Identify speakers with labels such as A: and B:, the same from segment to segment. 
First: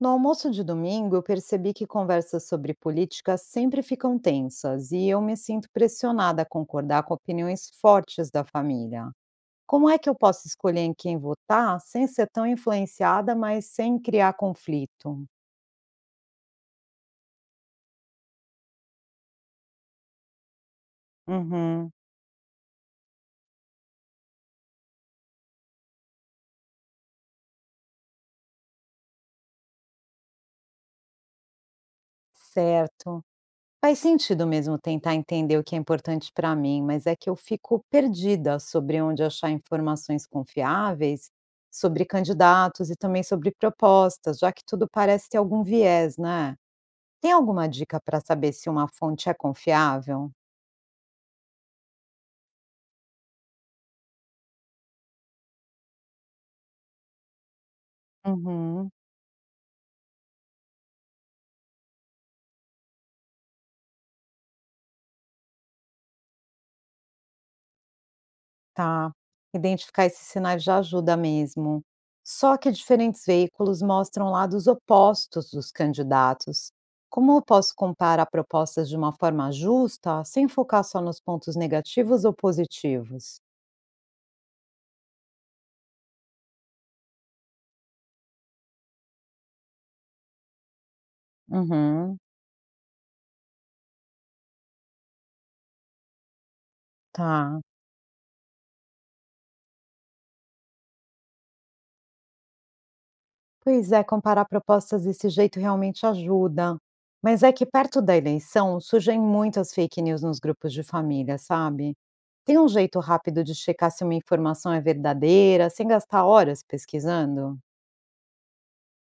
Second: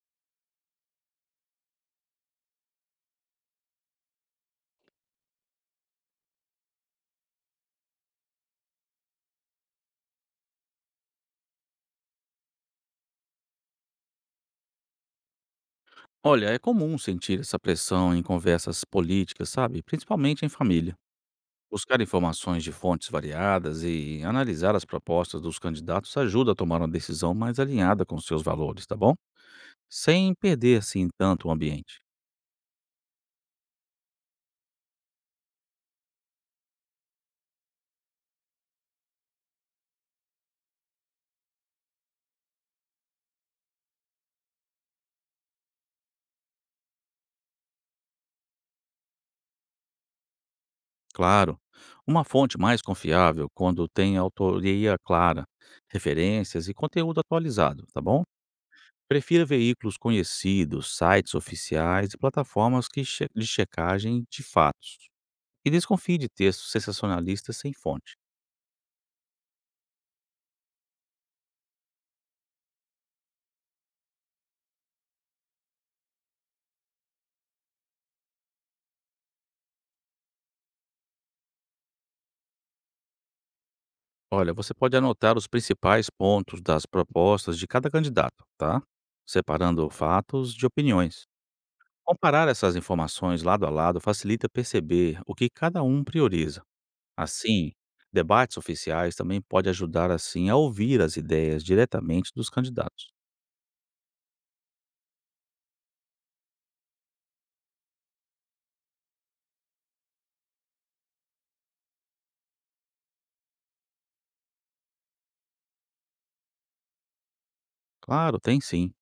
A: No almoço de domingo, eu percebi que conversas sobre política sempre ficam tensas e eu me sinto pressionada a concordar com opiniões fortes da família. Como é que eu posso escolher em quem votar sem ser tão influenciada, mas sem criar conflito?
B: Olha, é comum sentir essa pressão em conversas políticas, sabe? Principalmente em família.
A: Uhum,
B: Buscar informações de fontes variadas e analisar as propostas dos candidatos ajuda a tomar uma decisão mais alinhada com seus valores, tá bom? Sem perder, assim, tanto o ambiente.
A: certo. Faz sentido mesmo tentar entender o que é importante para mim, mas é que eu fico perdida sobre onde achar informações confiáveis sobre candidatos e também sobre propostas, já que tudo parece ter algum viés, né? Tem alguma dica para saber se uma fonte é confiável?
B: Claro, uma fonte mais confiável quando tem autoria clara, referências e conteúdo atualizado, tá bom?
A: Uhum,
B: Prefira veículos conhecidos, sites oficiais e plataformas de checagem de fatos. E desconfie de textos sensacionalistas sem fonte.
A: tá. Identificar esses sinais já ajuda mesmo. Só que diferentes veículos mostram lados opostos dos candidatos. Como eu posso comparar propostas de uma forma justa, sem focar só nos pontos negativos ou positivos?
B: Olha, você pode anotar os principais pontos das propostas de cada candidato, tá? Separando fatos de opiniões.
A: Uhum,
B: Comparar essas informações lado a lado facilita perceber o que cada um prioriza.
A: tá.
B: Assim, debates oficiais também pode ajudar assim a ouvir as ideias diretamente dos candidatos.
A: Pois é, comparar propostas desse jeito realmente ajuda. Mas é que perto da eleição surgem muitas fake news nos grupos de família, sabe? Tem um jeito rápido de checar se uma informação é verdadeira, sem gastar horas pesquisando?
B: Claro, tem sim.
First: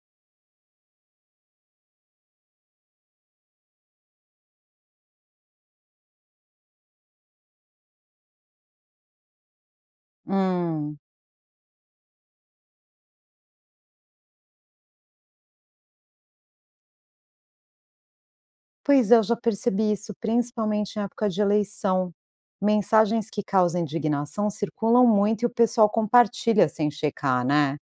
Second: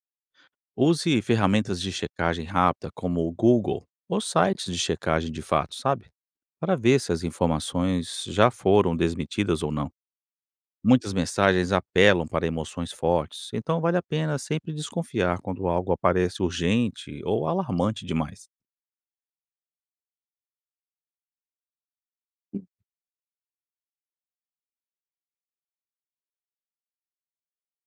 B: Use ferramentas de checagem rápida como o Google ou sites de checagem de fato, sabe? Para ver se as informações já foram desmentidas ou não.
A: Hum,
B: Muitas mensagens apelam para emoções fortes, então vale a pena sempre desconfiar quando algo aparece urgente ou alarmante demais.
A: pois é, eu já percebi isso, principalmente em época de eleição. Mensagens que causam indignação circulam muito e o pessoal compartilha sem checar, né?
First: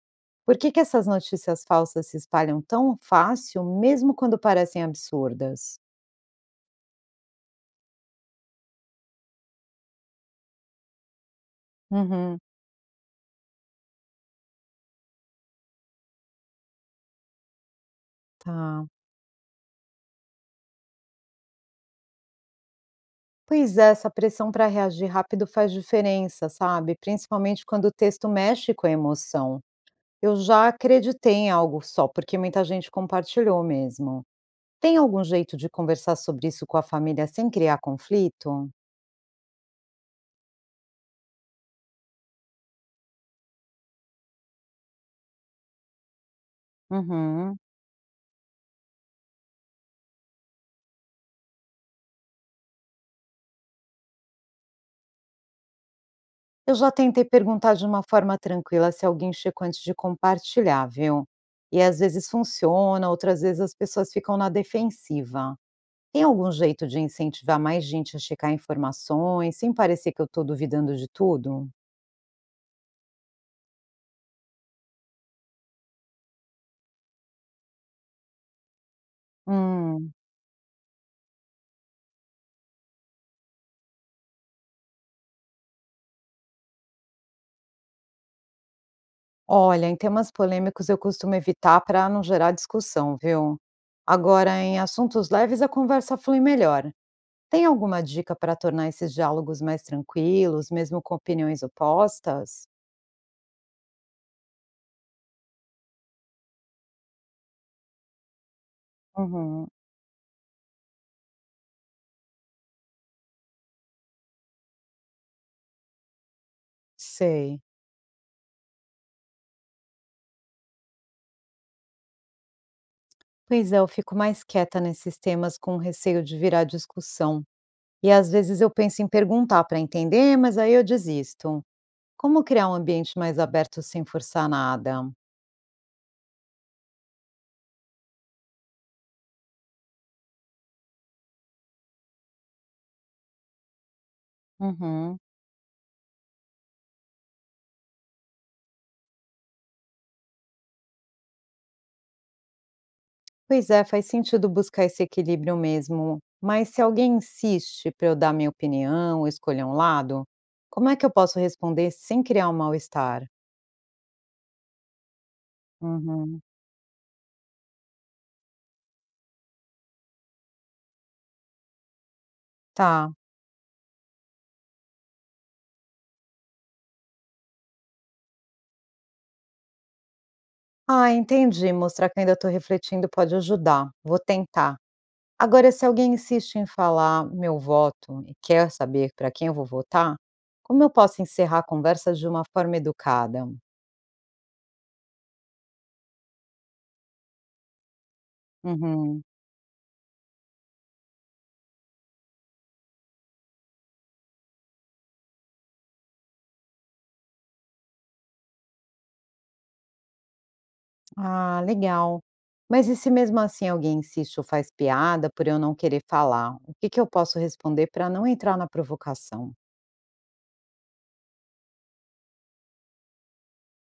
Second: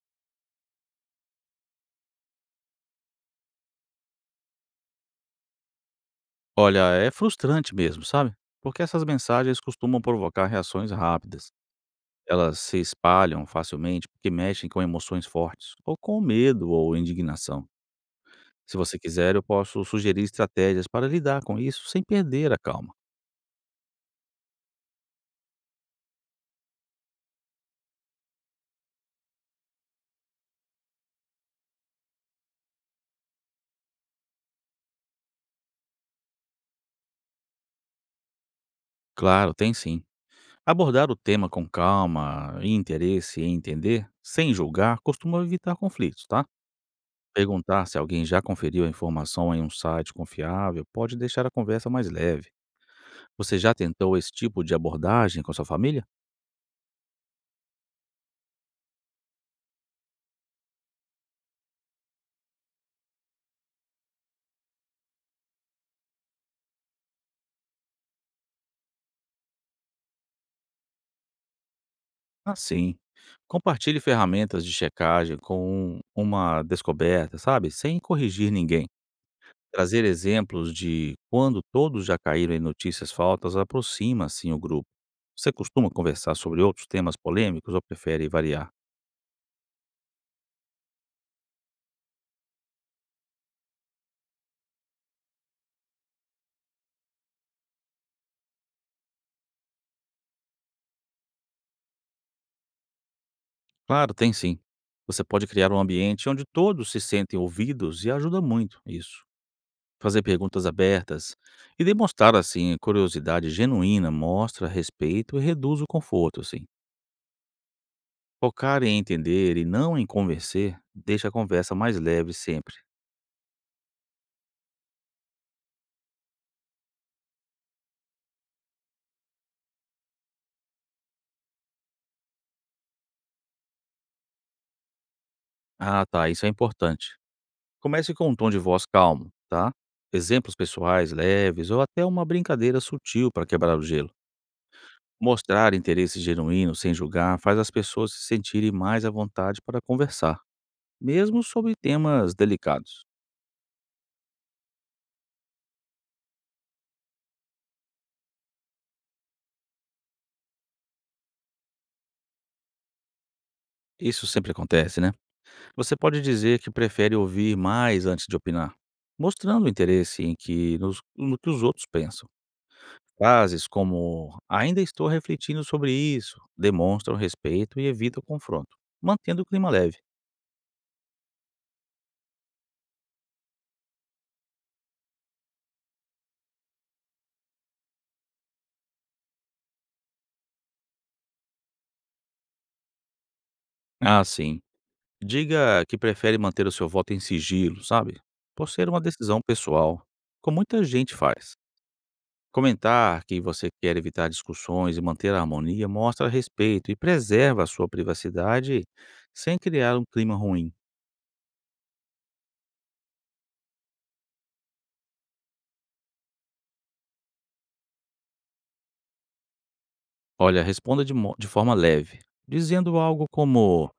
A: Por que que essas notícias falsas se espalham tão fácil, mesmo quando parecem absurdas?
B: Olha, é frustrante mesmo, sabe? Porque essas mensagens costumam provocar reações rápidas.
A: Uhum,
B: Elas se espalham facilmente porque mexem com emoções fortes, ou com medo ou indignação. Se
A: tá.
B: você quiser, eu posso sugerir estratégias para lidar com isso sem perder a calma.
A: Pois é, essa pressão para reagir rápido faz diferença, sabe? Principalmente quando o texto mexe com a emoção. Eu já acreditei em algo só, porque muita gente compartilhou mesmo. Tem algum jeito de conversar sobre isso com a família sem criar conflito?
B: Claro, tem sim. Abordar o tema com calma e interesse em entender, sem julgar, costuma evitar conflitos, tá?
A: Uhum.
B: Perguntar se alguém já conferiu a informação em um site confiável pode deixar a conversa mais leve. Você já tentou esse tipo de abordagem com sua família?
A: Eu já tentei perguntar de uma forma tranquila se alguém checou antes de compartilhar, viu? E às vezes funciona, outras vezes as pessoas ficam na defensiva. Tem algum jeito de incentivar mais gente a checar informações, sem parecer que eu estou duvidando de tudo?
B: Ah, sim. Compartilhe ferramentas de checagem com uma descoberta, sabe? Sem corrigir ninguém. Trazer
A: Hum,
B: exemplos de quando todos já caíram em notícias faltas aproxima, assim, o grupo. Você costuma conversar sobre outros temas polêmicos ou prefere variar?
A: olha, em temas polêmicos eu costumo evitar para não gerar discussão, viu? Agora, em assuntos leves, a conversa flui melhor. Tem alguma dica para tornar esses diálogos mais tranquilos, mesmo com opiniões opostas?
B: Claro, tem sim. Você pode criar um ambiente onde todos se sentem ouvidos e ajuda muito isso.
A: Uhum,
B: Fazer perguntas abertas e demonstrar, assim, curiosidade genuína mostra respeito e reduz o conforto, assim.
A: sei.
B: Focar em entender e não em convencer deixa a conversa mais leve sempre.
A: Pois é, eu fico mais quieta nesses temas com receio de virar discussão. E às vezes eu penso em perguntar para entender, mas aí eu desisto. Como criar um ambiente mais aberto sem forçar nada?
B: Ah, tá, isso é importante. Comece com um tom de voz calmo, tá? Exemplos pessoais leves ou até uma brincadeira sutil para quebrar o gelo.
A: Uhum.
B: Mostrar interesse genuíno sem julgar faz as pessoas se sentirem mais à vontade para conversar, mesmo sobre temas delicados.
A: Pois é, faz sentido buscar esse equilíbrio mesmo. Mas se alguém insiste para eu dar minha opinião ou escolher um lado, como é que eu posso responder sem criar um mal-estar?
B: Isso sempre acontece, né? Você pode
A: Uhum.
B: dizer que prefere ouvir mais antes de opinar, mostrando interesse em no que os outros pensam.
A: Tá.
B: Frases como "ainda estou refletindo sobre isso" demonstram respeito e evitam confronto, mantendo o clima leve.
A: Ah, entendi. Mostrar que ainda estou refletindo pode ajudar. Vou tentar. Agora, se alguém insiste em falar meu voto e quer saber para quem eu vou votar, como eu posso encerrar a conversa de uma forma educada?
B: Ah, sim, diga que prefere manter o seu voto em sigilo, sabe, por ser uma
A: Uhum.
B: decisão pessoal, como muita gente faz. Comentar que você quer evitar discussões e manter a harmonia mostra respeito e preserva a sua privacidade sem criar um clima ruim.
A: Ah, legal. Mas e se mesmo assim alguém insiste ou faz piada por eu não querer falar? O que que eu posso responder para não entrar na provocação?
B: Olha, responda de forma leve, dizendo algo como:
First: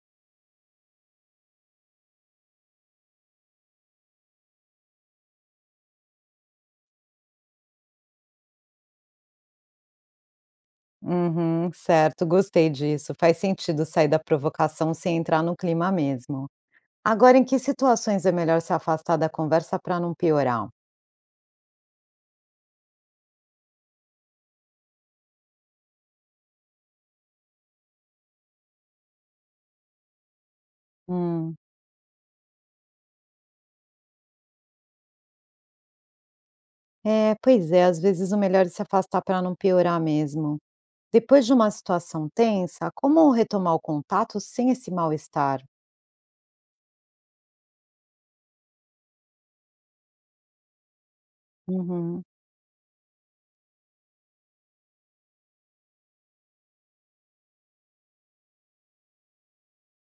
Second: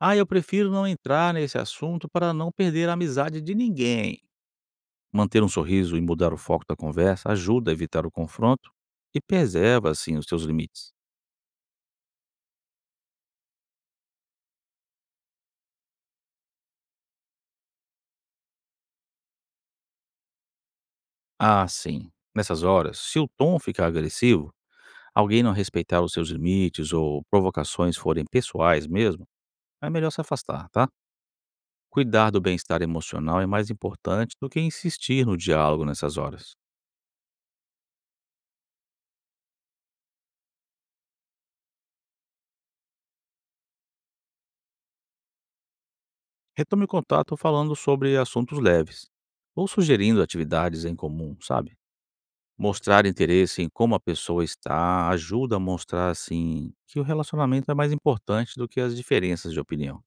B: "Ah, eu prefiro não entrar nesse assunto para não perder a amizade de ninguém." Manter um sorriso e mudar o foco da conversa ajuda a evitar o confronto e preserva, assim, os seus limites.
A: Uhum, certo, gostei disso. Faz sentido sair da provocação sem entrar no clima mesmo. Agora, em que situações é melhor se afastar da conversa para não piorar?
B: Ah, sim. Nessas horas, se o tom ficar agressivo, alguém não respeitar os seus limites ou provocações forem pessoais mesmo, é melhor se afastar, tá?
A: Hum,
B: Cuidar do bem-estar emocional é mais importante do que insistir no diálogo nessas horas.
A: é, pois é, às vezes o melhor é se afastar para não piorar mesmo. Depois de uma situação tensa, como retomar o contato sem esse mal-estar?
B: Retome o contato falando sobre assuntos leves ou sugerindo atividades em comum, sabe?
A: Uhum.
B: Mostrar interesse em como a pessoa está ajuda a mostrar, assim, que o relacionamento é mais importante do que as diferenças de opinião.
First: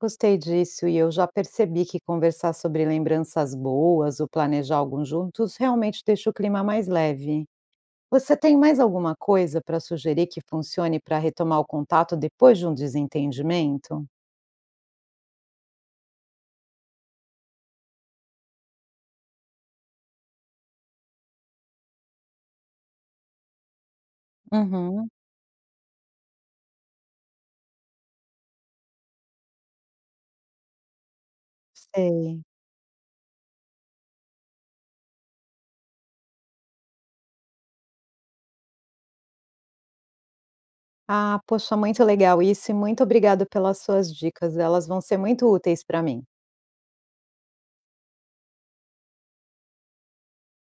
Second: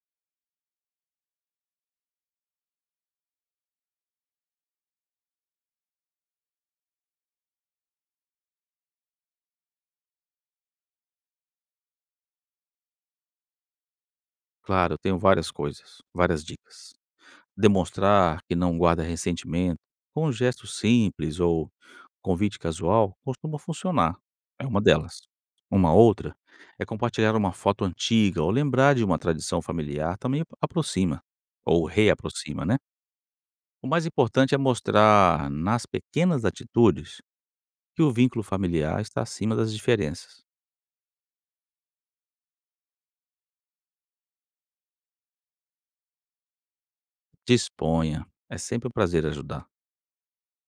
A: Gostei disso e eu já percebi que conversar sobre lembranças boas ou planejar algo juntos realmente deixa o clima mais leve. Você tem mais alguma coisa para sugerir que funcione para retomar o contato depois de um desentendimento?
B: Claro, eu tenho várias coisas, várias dicas. Demonstrar que não guarda ressentimento, com um gesto simples ou convite casual, costuma funcionar. É uma
A: Uhum,
B: delas. Uma outra é compartilhar uma foto antiga ou lembrar de uma tradição familiar também aproxima, ou
A: sei.
B: reaproxima, né? O mais importante é mostrar nas pequenas atitudes que o vínculo familiar está acima das diferenças.
A: Ah, poxa, muito legal isso e muito obrigada pelas suas dicas. Elas vão ser muito úteis para mim.
B: Disponha, é sempre um prazer ajudar.